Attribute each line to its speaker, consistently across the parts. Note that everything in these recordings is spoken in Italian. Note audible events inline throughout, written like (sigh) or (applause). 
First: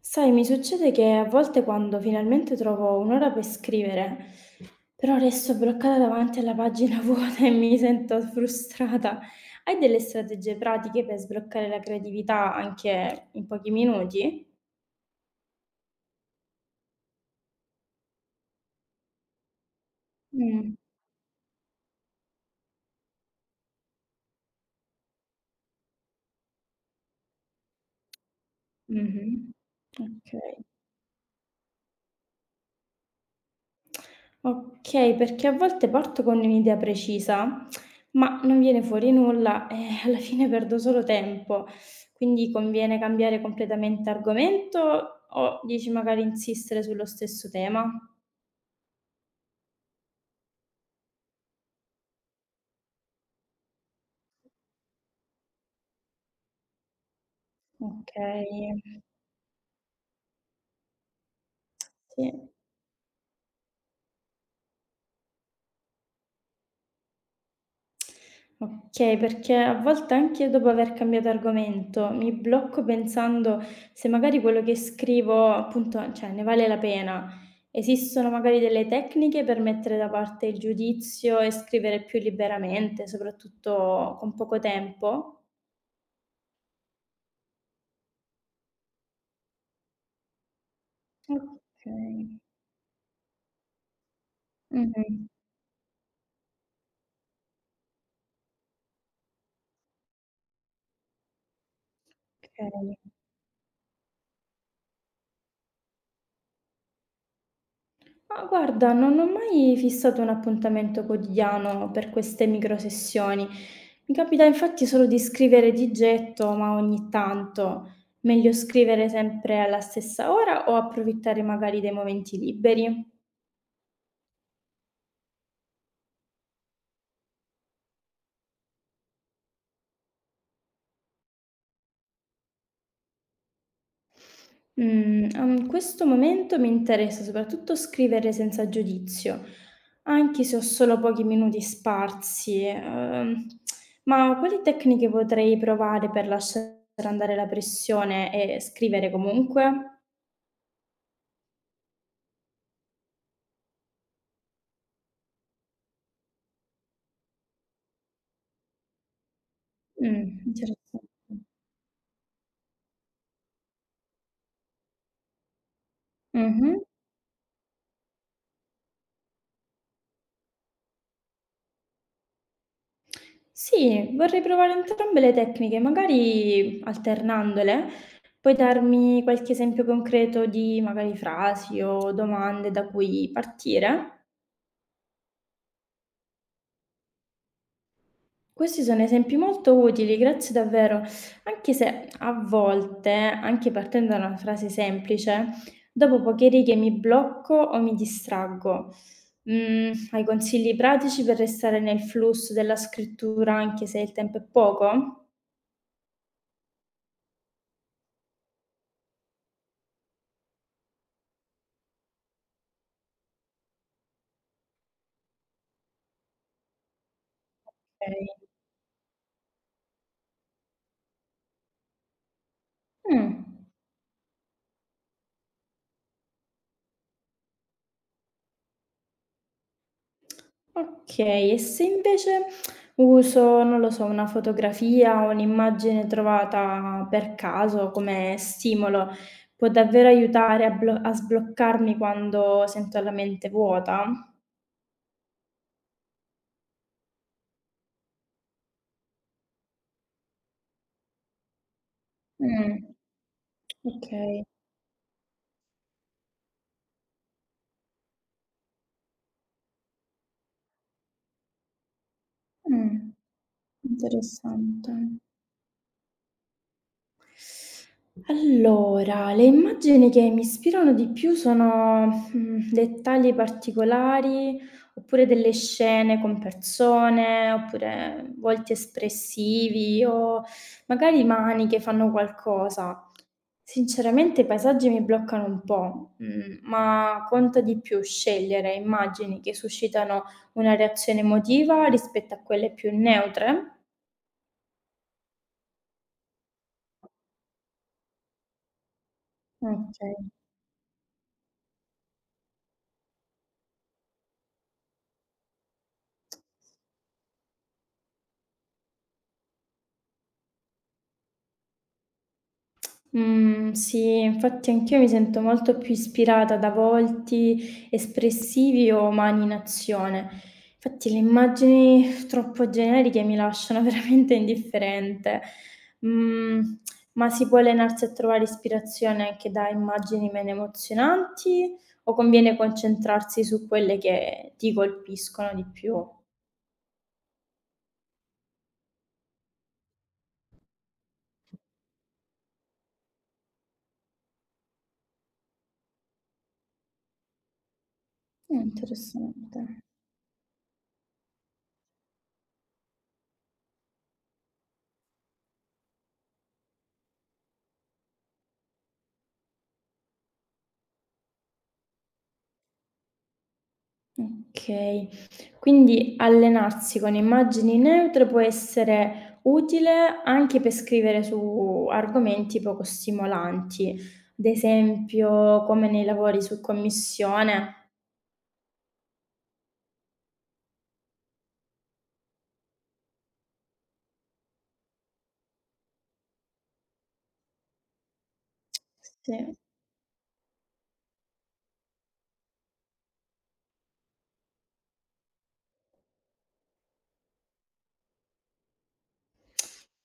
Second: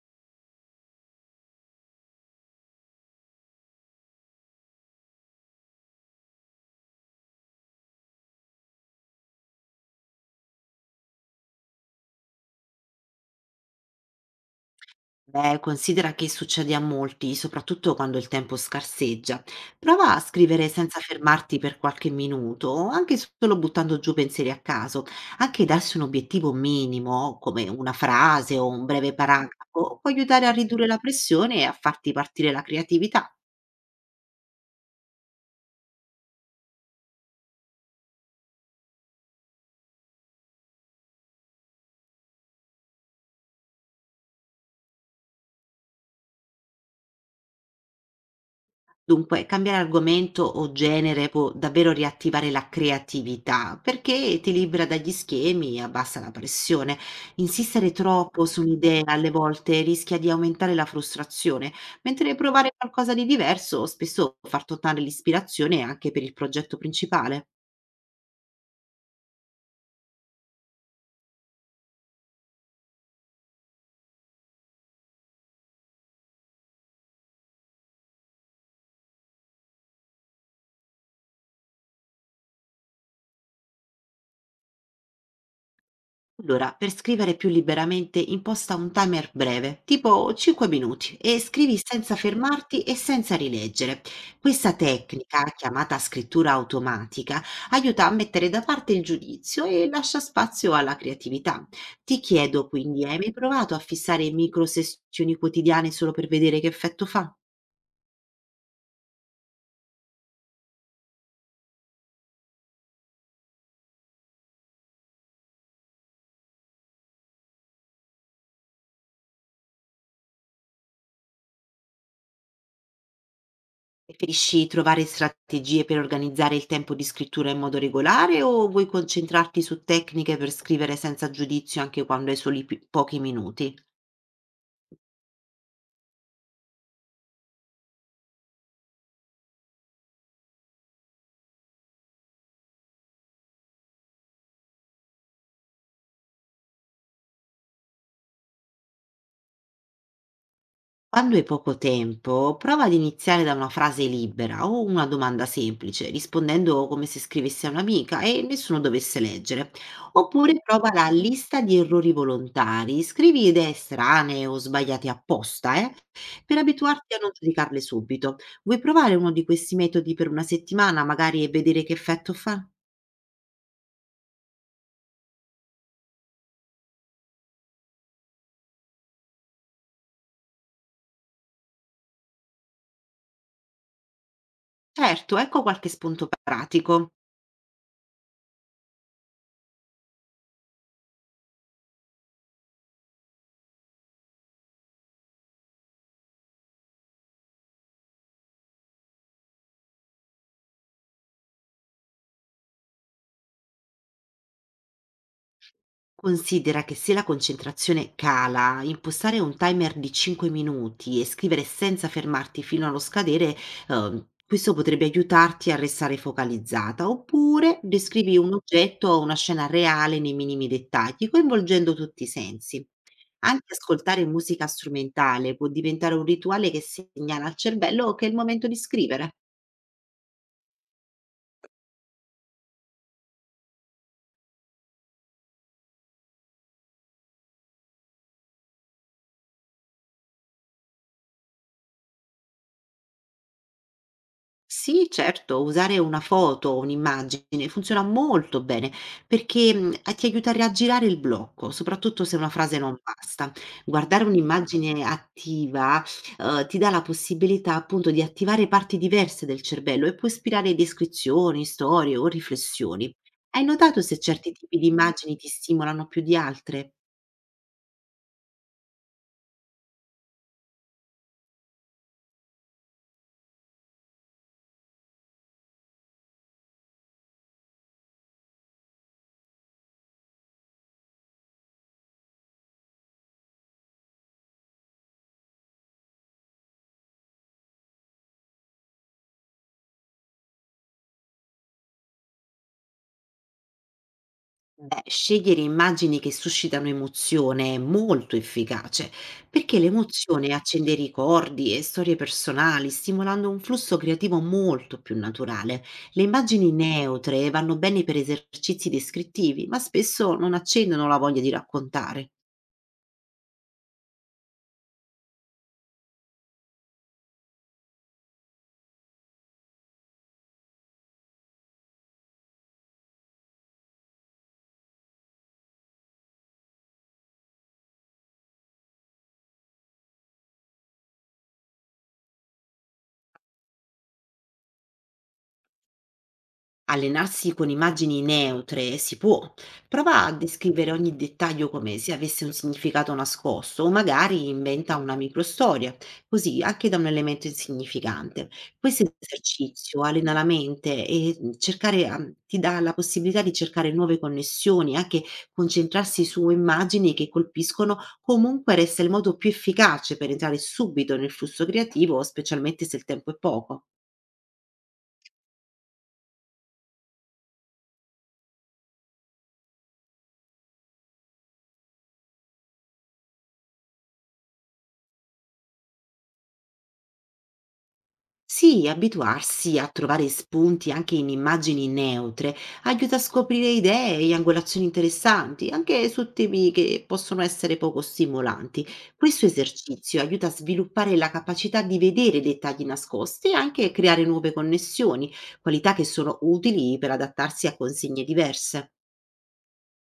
Speaker 1: Sai, mi succede che a volte quando finalmente trovo un'ora per scrivere, però resto bloccata davanti alla pagina (laughs) vuota e mi sento frustrata. Hai delle strategie pratiche per sbloccare la creatività anche in pochi minuti?
Speaker 2: Beh, considera che succede a molti, soprattutto quando il tempo scarseggia. Prova a scrivere
Speaker 1: Mm.
Speaker 2: senza fermarti per qualche minuto, o anche solo buttando giù pensieri a caso. Anche darsi un obiettivo minimo, come una frase o un breve
Speaker 1: Mhm.
Speaker 2: paragrafo, può
Speaker 1: Ok.
Speaker 2: aiutare a ridurre la pressione e a farti partire la creatività.
Speaker 1: Okay, perché a volte parto con un'idea precisa, ma non viene fuori nulla e (laughs) alla fine perdo solo tempo. Quindi conviene cambiare completamente argomento o dici magari insistere sullo stesso tema?
Speaker 2: Dunque, cambiare argomento o genere può davvero riattivare la creatività, perché ti libera dagli schemi e abbassa la pressione. Insistere troppo su
Speaker 1: Okay,
Speaker 2: un'idea alle volte rischia di aumentare la frustrazione, mentre
Speaker 1: sì.
Speaker 2: provare qualcosa di diverso spesso far tornare l'ispirazione anche per il progetto principale.
Speaker 1: Okay, perché a volte anche dopo aver cambiato argomento mi blocco pensando se magari quello che scrivo appunto, cioè ne vale la pena. Esistono magari delle tecniche per mettere da parte il giudizio e scrivere più liberamente, soprattutto con poco tempo?
Speaker 2: Allora, per scrivere più liberamente imposta un timer breve, tipo 5 minuti, e scrivi senza
Speaker 1: Okay.
Speaker 2: fermarti e senza rileggere. Questa
Speaker 1: Mh-mh.
Speaker 2: tecnica, chiamata scrittura automatica, aiuta a mettere da parte il giudizio e lascia spazio alla creatività. Ti chiedo
Speaker 1: Okay.
Speaker 2: quindi, hai mai provato a fissare micro sessioni quotidiane solo per vedere che effetto fa?
Speaker 1: Ma guarda, non ho mai fissato un appuntamento quotidiano per queste microsessioni. Mi capita infatti solo di scrivere di getto, ma ogni tanto. Meglio scrivere sempre alla stessa ora o approfittare magari dei momenti liberi?
Speaker 2: Preferisci trovare strategie per organizzare il tempo di scrittura in modo regolare o vuoi concentrarti su tecniche per scrivere senza giudizio anche quando hai soli pochi minuti?
Speaker 1: Mhmm, in questo momento mi interessa soprattutto scrivere senza giudizio, anche se ho solo pochi minuti sparsi, ma quali tecniche potrei provare per lasciare andare la pressione e scrivere comunque?
Speaker 2: Quando hai poco tempo, prova ad iniziare da una frase libera o una domanda semplice, rispondendo come se scrivessi a un'amica e nessuno dovesse leggere. Oppure prova
Speaker 1: Interessante.
Speaker 2: la lista di errori volontari, scrivi idee strane o sbagliate apposta, per
Speaker 1: Mh-mh.
Speaker 2: abituarti a non giudicarle subito. Vuoi provare uno di questi metodi per una settimana, magari, e vedere che effetto fa?
Speaker 1: Sì, vorrei provare entrambe le tecniche, magari alternandole. Puoi darmi qualche esempio concreto di magari frasi o domande da cui partire?
Speaker 2: Certo, ecco qualche spunto pratico.
Speaker 1: Questi sono esempi molto utili, grazie davvero. Anche se a volte, anche partendo da una frase semplice, dopo poche righe mi blocco o mi distraggo. Mm, hai consigli pratici per restare nel flusso della scrittura anche se il tempo è poco?
Speaker 2: Considera che se la concentrazione cala, impostare un timer di 5 minuti e scrivere senza fermarti fino allo scadere, questo potrebbe aiutarti a restare focalizzata. Oppure descrivi
Speaker 1: Ok.
Speaker 2: un oggetto o una scena reale nei minimi dettagli, coinvolgendo tutti i sensi.
Speaker 1: Mm.
Speaker 2: Anche ascoltare musica strumentale può diventare un rituale che segnala al cervello che è il momento di scrivere.
Speaker 1: Okay, e se invece uso, non lo so, una fotografia o un'immagine trovata per caso come stimolo, può davvero aiutare a blo a sbloccarmi quando sento la mente vuota?
Speaker 2: Sì, certo, usare una foto o un'immagine funziona molto bene perché ti aiuta a raggirare il blocco, soprattutto se una
Speaker 1: Mh,
Speaker 2: frase non basta. Guardare
Speaker 1: okay.
Speaker 2: un'immagine attiva, ti dà la possibilità appunto di attivare parti diverse del cervello e può ispirare descrizioni, storie o
Speaker 1: Mh,
Speaker 2: riflessioni. Hai notato se certi tipi di
Speaker 1: interessante.
Speaker 2: immagini ti stimolano più di altre?
Speaker 1: Allora, le immagini che mi ispirano di più sono, dettagli particolari, oppure delle scene con persone, oppure volti espressivi o magari mani che fanno qualcosa. Sinceramente i paesaggi mi bloccano un po', ma conta di più scegliere immagini che suscitano una reazione emotiva rispetto a quelle più neutre.
Speaker 2: Beh, scegliere immagini che suscitano emozione è molto efficace, perché
Speaker 1: Okay.
Speaker 2: l'emozione accende ricordi e storie personali, stimolando un flusso creativo molto più naturale. Le immagini neutre vanno bene per esercizi descrittivi, ma spesso non accendono la voglia di raccontare.
Speaker 1: Mhmm, sì, infatti anch'io mi sento molto più ispirata da volti espressivi o mani in azione. Infatti le immagini troppo generiche mi lasciano (laughs) veramente indifferente. Mhmm, ma si può allenarsi a trovare ispirazione anche da immagini meno emozionanti o conviene concentrarsi su quelle che ti colpiscono di più?
Speaker 2: Allenarsi con immagini neutre si può. Prova a descrivere ogni dettaglio come se avesse un significato nascosto o magari inventa una microstoria, così anche da un elemento insignificante. Questo
Speaker 1: Interessante.
Speaker 2: esercizio allena la mente e ti dà la possibilità di cercare nuove connessioni, anche concentrarsi su immagini che colpiscono, comunque resta il modo più efficace per entrare subito nel flusso creativo, specialmente se il tempo è poco.
Speaker 1: Okay. Quindi allenarsi con immagini neutre può essere utile anche per scrivere su argomenti poco stimolanti, ad esempio come nei lavori su commissione.
Speaker 2: Sì, abituarsi a trovare spunti anche in immagini neutre aiuta a scoprire idee e angolazioni interessanti, anche su temi che possono essere poco stimolanti. Questo
Speaker 1: Sì.
Speaker 2: esercizio aiuta a sviluppare la capacità di vedere dettagli nascosti e anche creare nuove connessioni, qualità che sono utili per adattarsi a consegne diverse.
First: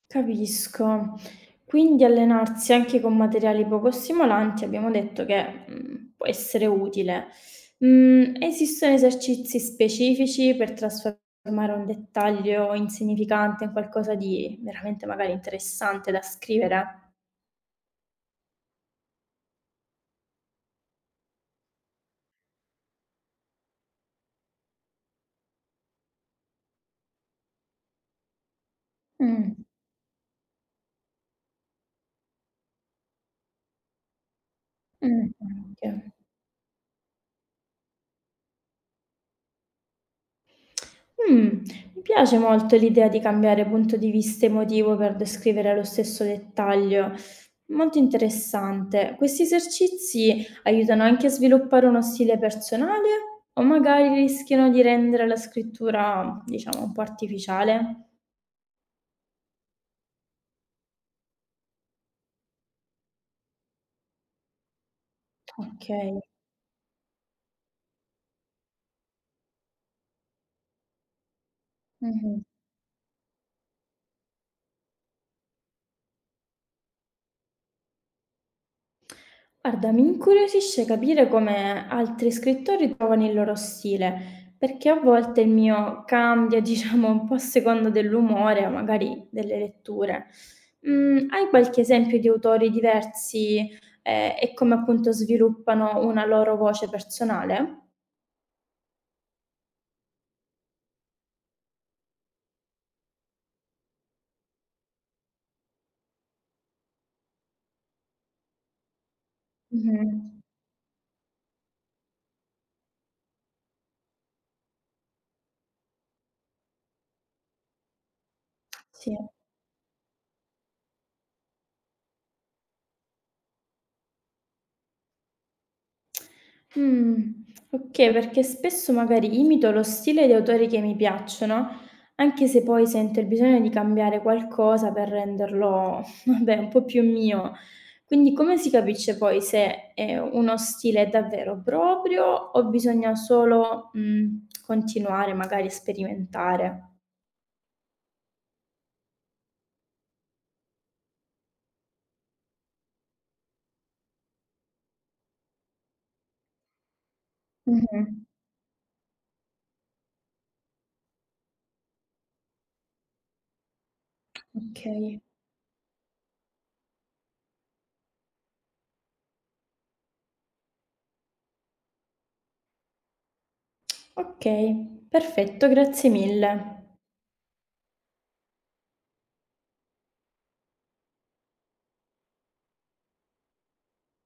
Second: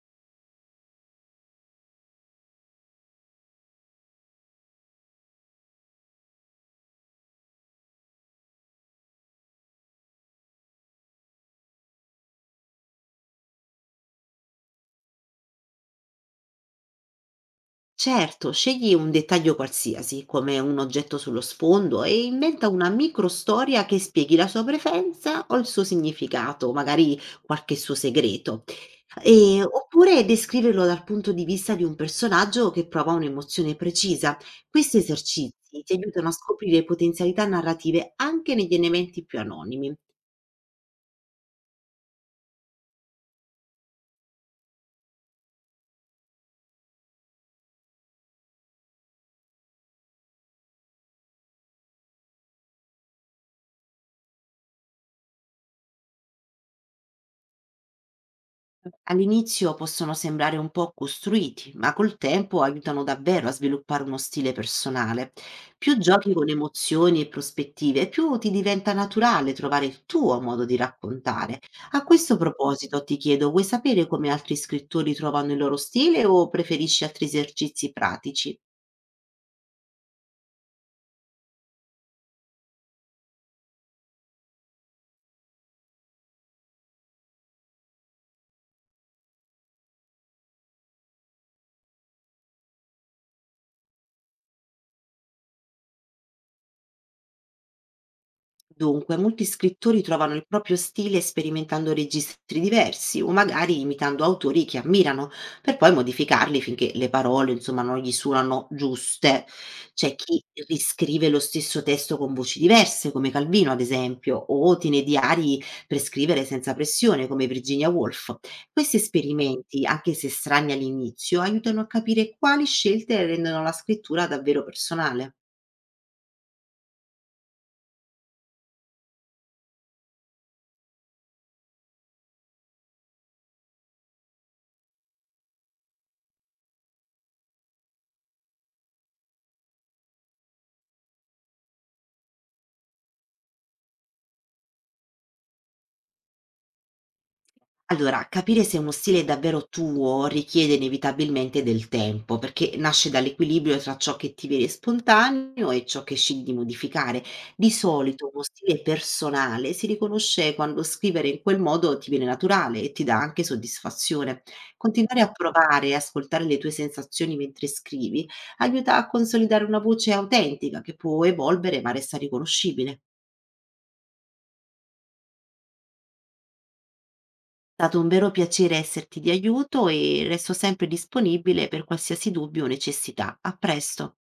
Speaker 1: Capisco. Quindi allenarsi anche con materiali poco stimolanti abbiamo detto che, può essere utile. Esistono esercizi specifici per trasformare un dettaglio insignificante in qualcosa di veramente magari interessante da scrivere?
Speaker 2: Certo, scegli un dettaglio qualsiasi, come un oggetto sullo sfondo, e inventa una microstoria che spieghi la sua preferenza o il suo significato, magari qualche suo segreto.
Speaker 1: Mh,
Speaker 2: Oppure descriverlo dal punto di vista di un personaggio che prova un'emozione precisa. Questi esercizi
Speaker 1: anche.
Speaker 2: ti aiutano a scoprire potenzialità narrative anche negli elementi più anonimi.
Speaker 1: Mh, mi piace molto l'idea di cambiare punto di vista emotivo per descrivere lo stesso dettaglio. Molto interessante. Questi esercizi aiutano anche a sviluppare uno stile personale o magari rischiano di rendere la scrittura, diciamo, un po' artificiale?
Speaker 2: All'inizio possono sembrare un po' costruiti, ma col tempo aiutano davvero a sviluppare uno stile personale. Più
Speaker 1: Okay.
Speaker 2: giochi con emozioni e prospettive, più ti diventa naturale trovare il tuo modo di raccontare. A questo
Speaker 1: Mh-mh.
Speaker 2: proposito ti chiedo, vuoi sapere come altri scrittori trovano il loro stile o preferisci altri esercizi pratici?
Speaker 1: Guarda, mi incuriosisce capire come altri scrittori trovano il loro stile, perché a volte il mio cambia, (laughs) diciamo, un po' a seconda dell'umore o magari delle letture. Hai qualche esempio di autori diversi, e come appunto sviluppano una loro voce personale?
Speaker 2: Dunque, molti scrittori trovano il proprio stile sperimentando registri diversi o magari imitando autori che ammirano, per poi modificarli finché le parole, insomma, non gli suonano giuste. C'è
Speaker 1: Mhm.
Speaker 2: chi riscrive lo stesso testo con voci diverse, come Calvino, ad esempio, o tiene diari per scrivere senza pressione, come Virginia Woolf. Questi
Speaker 1: Sì.
Speaker 2: esperimenti, anche se strani all'inizio, aiutano a capire quali scelte rendono la scrittura davvero personale.
Speaker 1: Mh, okay, perché spesso magari imito lo stile di autori che mi piacciono, anche se poi sento il bisogno di cambiare qualcosa per renderlo, (laughs) vabbè, un po' più mio. Quindi come si capisce poi se, uno stile è davvero proprio o bisogna solo, continuare magari a sperimentare?
Speaker 2: Allora, capire se uno stile è davvero tuo richiede inevitabilmente del tempo, perché nasce dall'equilibrio tra ciò che ti viene spontaneo e ciò che scegli di modificare. Di
Speaker 1: Mh-mh,
Speaker 2: solito uno stile personale si riconosce quando scrivere in quel modo ti viene naturale e ti dà anche soddisfazione. Continuare
Speaker 1: okay.
Speaker 2: a provare e ascoltare le tue sensazioni mentre scrivi aiuta a consolidare una voce autentica che può evolvere ma resta riconoscibile.
Speaker 1: Okay, perfetto, grazie mille.
Speaker 2: È stato un vero piacere esserti di aiuto e resto sempre disponibile per qualsiasi dubbio o necessità. A presto.